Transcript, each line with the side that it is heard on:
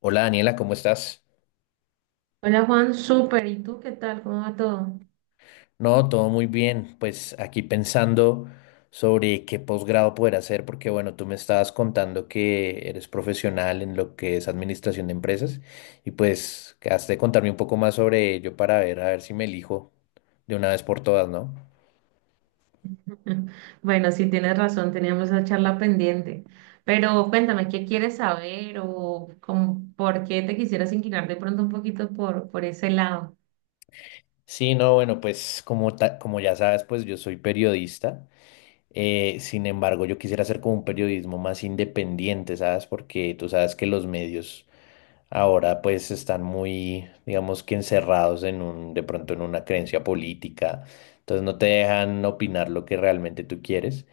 left: Hola Daniela, ¿cómo estás?
right: Hola Juan, súper. ¿Y tú qué tal? ¿Cómo va todo?
left: No, todo muy bien. Pues aquí pensando sobre qué posgrado poder hacer, porque bueno, tú me estabas contando que eres profesional en lo que es administración de empresas y pues has de contarme un poco más sobre ello para ver, a ver si me elijo de una vez por todas, ¿no?
right: Bueno, sí tienes razón, teníamos esa charla pendiente. Pero cuéntame, ¿qué quieres saber o por qué te quisieras inclinar de pronto un poquito por ese lado?
left: Sí, no, bueno, pues como, como ya sabes, pues yo soy periodista. Sin embargo, yo quisiera hacer como un periodismo más independiente, ¿sabes? Porque tú sabes que los medios ahora pues están muy, digamos que encerrados en un, de pronto en una creencia política, entonces no te dejan opinar lo que realmente tú quieres.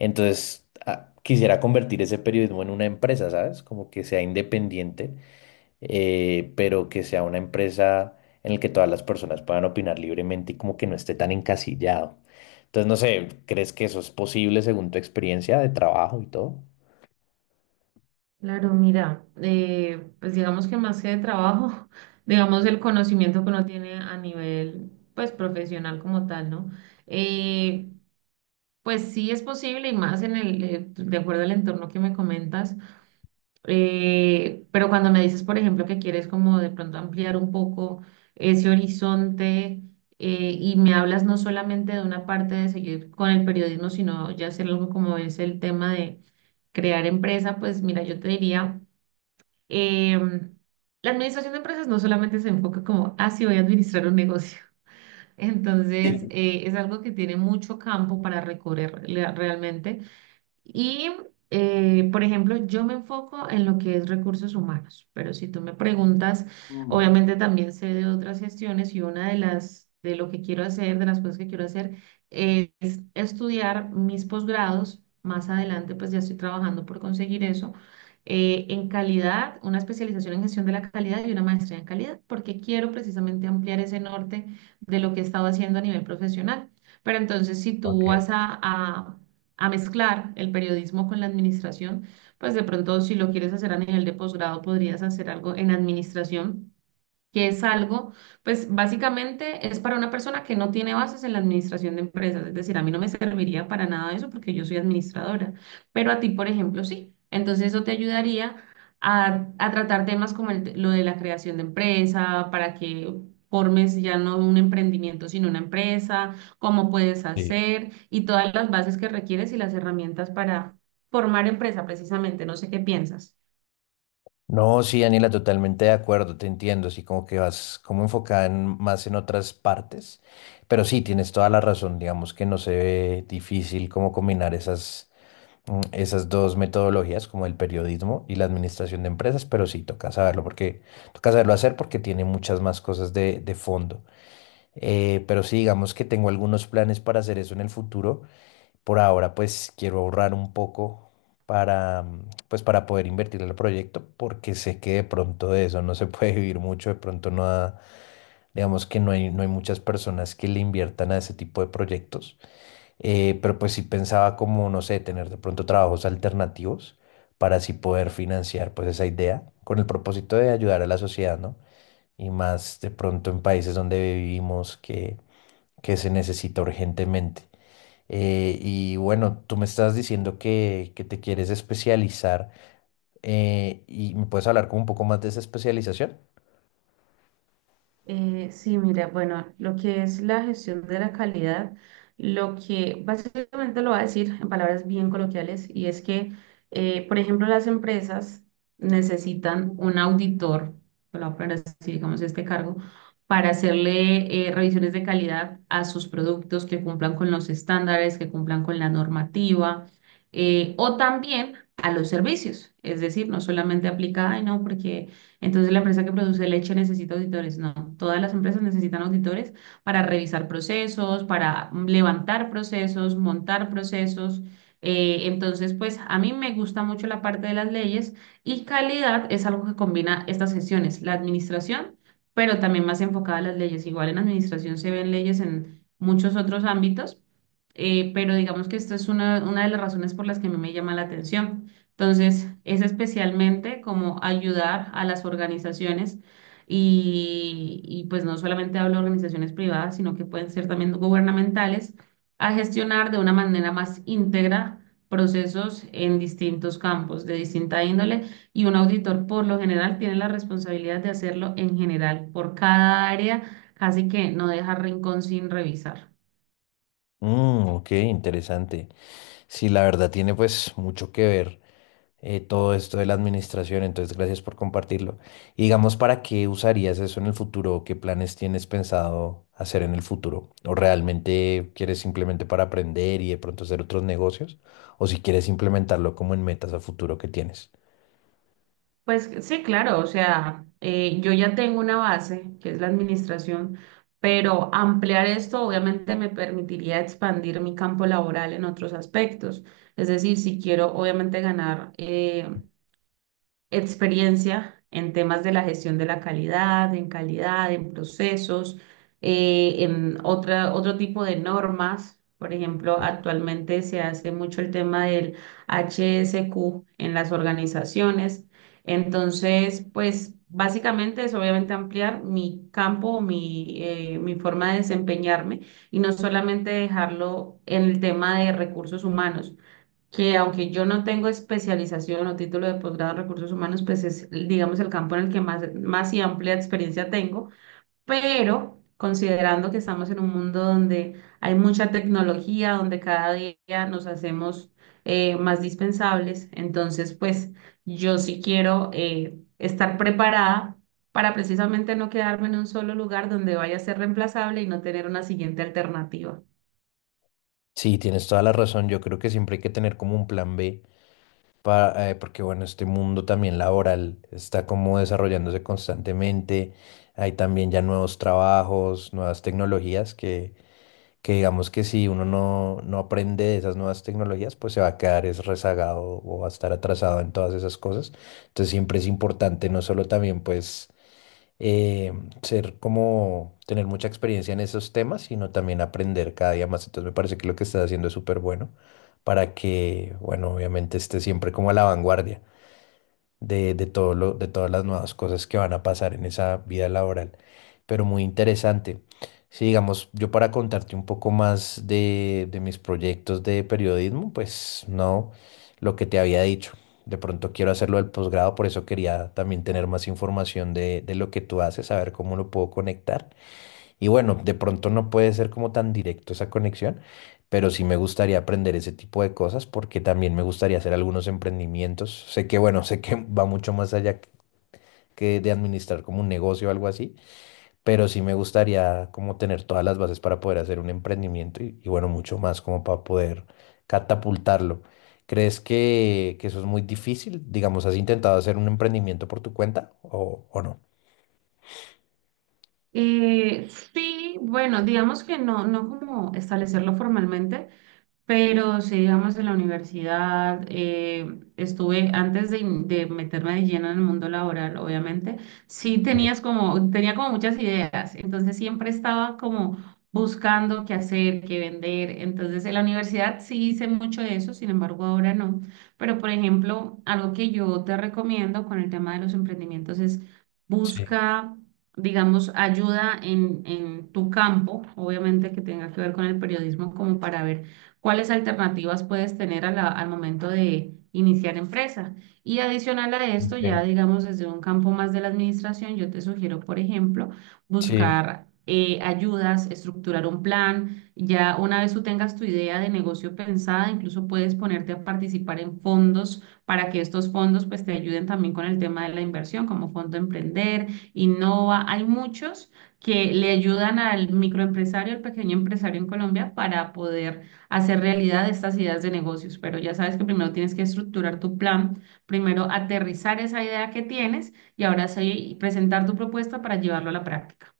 left: Entonces quisiera convertir ese periodismo en una empresa, ¿sabes? Como que sea independiente, pero que sea una empresa en la que todas las personas puedan opinar libremente y como que no esté tan encasillado. Entonces no sé, ¿crees que eso es posible según tu experiencia de trabajo y todo?
right: Claro, mira, pues digamos que más que de trabajo, digamos el conocimiento que uno tiene a nivel pues profesional como tal, ¿no? Eh, pues sí es posible y más en el, de acuerdo al entorno que me comentas. Pero cuando me dices, por ejemplo, que quieres como de pronto ampliar un poco ese horizonte y me hablas no solamente de una parte de seguir con el periodismo, sino ya hacer algo como es el tema de crear empresa, pues mira, yo te diría, em, la administración de empresas no solamente se enfoca como, ah, sí, voy a administrar un negocio. Entonces, es algo que tiene mucho campo para realmente. Y, por ejemplo, yo me enfoco en lo que es recursos humanos, pero si tú me preguntas,
left: Mm,
right: obviamente también sé de otras gestiones y una de las, de lo que quiero hacer, de las cosas que quiero hacer, es estudiar mis posgrados. Más adelante, pues ya estoy trabajando por conseguir eso. En calidad, una especialización en gestión de la calidad y una maestría en calidad, porque quiero precisamente ampliar ese norte de lo que he estado haciendo a nivel profesional. Pero entonces, si
left: ok.
right: tú vas a mezclar el periodismo con la administración, pues de pronto si lo quieres hacer a nivel de posgrado, podrías hacer algo en administración que es algo, pues básicamente es para una persona que no tiene bases en la administración de empresas, es decir, a mí no me serviría para nada eso porque yo soy administradora, pero a ti, por ejemplo, sí. Entonces eso te ayudaría a tratar temas como lo de la creación de empresa, para que formes ya no un emprendimiento, sino una empresa, cómo puedes
left: Sí.
right: hacer y todas las bases que requieres y las herramientas para formar empresa precisamente. No sé qué piensas.
left: No, sí, Daniela, totalmente de acuerdo, te entiendo, así como que vas como enfocada en- más en otras partes, pero sí, tienes toda la razón, digamos que no se ve difícil como combinar esas, esas dos metodologías, como el periodismo y la administración de empresas, pero sí, toca saberlo porque, toca saberlo hacer porque tiene muchas más cosas de fondo. Pero sí, digamos que tengo algunos planes para hacer eso en el futuro. Por ahora, pues quiero ahorrar un poco para, para poder invertir en el proyecto, porque sé que de pronto de eso no se puede vivir mucho, de pronto digamos que no hay muchas personas que le inviertan a ese tipo de proyectos. Pero pues sí pensaba como, no sé, tener de pronto trabajos alternativos para así poder financiar pues esa idea con el propósito de ayudar a la sociedad, ¿no? Y más de pronto en países donde vivimos que se necesita urgentemente. Y bueno, tú me estás diciendo que te quieres especializar, y me puedes hablar como un poco más de esa especialización.
right: Sí, mira, bueno, lo que es la gestión de la calidad, lo que básicamente lo va a decir en palabras bien coloquiales, y es que, por ejemplo, las empresas necesitan un auditor, lo voy a poner así, digamos, este cargo, para hacerle revisiones de calidad a sus productos que cumplan con los estándares, que cumplan con la normativa, o también a los servicios. Es decir, no solamente aplica, ay, no, porque entonces, la empresa que produce leche necesita auditores. No, todas las empresas necesitan auditores para revisar procesos, para levantar procesos, montar procesos. Entonces, pues a mí me gusta mucho la parte de las leyes y calidad es algo que combina estas sesiones, la administración, pero también más enfocada a las leyes. Igual en administración se ven leyes en muchos otros ámbitos, pero digamos que esta es una de las razones por las que a mí me llama la atención. Entonces, es especialmente como ayudar a las organizaciones pues no solamente hablo de organizaciones privadas, sino que pueden ser también gubernamentales, a gestionar de una manera más íntegra procesos en distintos campos de distinta índole y un auditor por lo general tiene la responsabilidad de hacerlo en general por cada área, casi que no deja rincón sin revisar.
left: Mm, ok, interesante. Sí, la verdad tiene pues mucho que ver, todo esto de la administración, entonces gracias por compartirlo. Y digamos, ¿para qué usarías eso en el futuro? O ¿qué planes tienes pensado hacer en el futuro? ¿O realmente quieres simplemente para aprender y de pronto hacer otros negocios? ¿O si quieres implementarlo como en metas a futuro que tienes?
right: Pues sí, claro, o sea, yo ya tengo una base, que es la administración, pero ampliar esto obviamente me permitiría expandir mi campo laboral en otros aspectos. Es decir, si quiero obviamente ganar experiencia en temas de la gestión de la calidad, en calidad, en procesos, en otro tipo de normas. Por ejemplo, actualmente se hace mucho el tema del HSQ en las organizaciones. Entonces, pues básicamente es obviamente ampliar mi campo, mi forma de desempeñarme y no solamente dejarlo en el tema de recursos humanos que aunque yo no tengo especialización o título de posgrado en recursos humanos, pues es, digamos, el campo en el que más y amplia experiencia tengo, pero considerando que estamos en un mundo donde hay mucha tecnología, donde cada día nos hacemos más dispensables, entonces, pues yo sí quiero estar preparada para precisamente no quedarme en un solo lugar donde vaya a ser reemplazable y no tener una siguiente alternativa.
left: Sí, tienes toda la razón. Yo creo que siempre hay que tener como un plan B para, porque bueno, este mundo también laboral está como desarrollándose constantemente. Hay también ya nuevos trabajos, nuevas tecnologías que digamos que si uno no aprende de esas nuevas tecnologías, pues se va a quedar es rezagado o va a estar atrasado en todas esas cosas. Entonces siempre es importante no solo también pues, eh, ser como tener mucha experiencia en esos temas, sino también aprender cada día más. Entonces me parece que lo que estás haciendo es súper bueno para que, bueno, obviamente estés siempre como a la vanguardia de todo de todas las nuevas cosas que van a pasar en esa vida laboral, pero muy interesante. Sí, digamos, yo para contarte un poco más de mis proyectos de periodismo, pues no, lo que te había dicho. De pronto quiero hacerlo del posgrado, por eso quería también tener más información de lo que tú haces, saber cómo lo puedo conectar. Y bueno, de pronto no puede ser como tan directo esa conexión, pero sí me gustaría aprender ese tipo de cosas porque también me gustaría hacer algunos emprendimientos. Sé que, bueno, sé que va mucho más allá que de administrar como un negocio o algo así, pero sí me gustaría como tener todas las bases para poder hacer un emprendimiento y bueno, mucho más como para poder catapultarlo. ¿Crees que eso es muy difícil? Digamos, ¿has intentado hacer un emprendimiento por tu cuenta o no?
right: Sí, bueno, digamos que no, no como establecerlo formalmente, pero sí, digamos, en la universidad, estuve antes de meterme de lleno en el mundo laboral, obviamente, sí
left: Sí,
right: tenía como muchas ideas, entonces siempre estaba como buscando qué hacer, qué vender, entonces en la universidad sí hice mucho de eso, sin embargo ahora no, pero por ejemplo, algo que yo te recomiendo con el tema de los emprendimientos es
left: sí,
right: busca... digamos, ayuda en tu campo, obviamente que tenga que ver con el periodismo, como para ver cuáles alternativas puedes tener a al momento de iniciar empresa. Y adicional a esto,
left: ok,
right: ya digamos desde un campo más de la administración, yo te sugiero, por ejemplo,
left: sí.
right: buscar ayudas, estructurar un plan. Ya una vez tú tengas tu idea de negocio pensada, incluso puedes ponerte a participar en fondos para que estos fondos pues te ayuden también con el tema de la inversión, como Fondo Emprender, Innova. Hay muchos que le ayudan al microempresario, al pequeño empresario en Colombia para poder hacer realidad estas ideas de negocios, pero ya sabes que primero tienes que estructurar tu plan, primero aterrizar esa idea que tienes y ahora sí presentar tu propuesta para llevarlo a la práctica.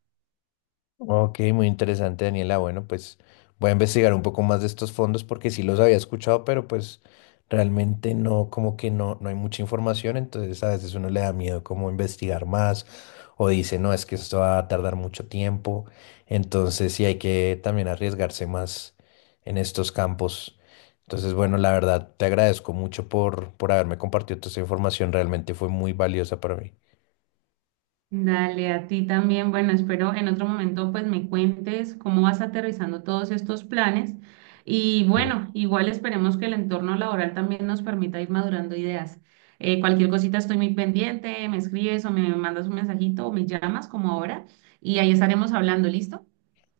left: Ok, muy interesante, Daniela. Bueno, pues voy a investigar un poco más de estos fondos porque sí los había escuchado, pero pues realmente no, como que no hay mucha información, entonces a veces uno le da miedo como investigar más o dice, no, es que esto va a tardar mucho tiempo, entonces sí hay que también arriesgarse más en estos campos. Entonces, bueno, la verdad, te agradezco mucho por haberme compartido toda esta información, realmente fue muy valiosa para mí.
right: Dale, a ti también. Bueno, espero en otro momento pues me cuentes cómo vas aterrizando todos estos planes y bueno, igual esperemos que el entorno laboral también nos permita ir madurando ideas. Cualquier cosita estoy muy pendiente, me escribes o me mandas un mensajito o me llamas como ahora y ahí estaremos hablando, ¿listo?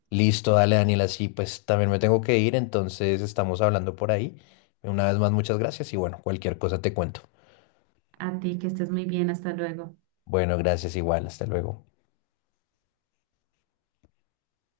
left: Listo, dale Daniel, así pues también me tengo que ir, entonces estamos hablando por ahí. Una vez más, muchas gracias y bueno, cualquier cosa te cuento.
right: A ti, que estés muy bien. Hasta luego.
left: Bueno, gracias igual, hasta luego.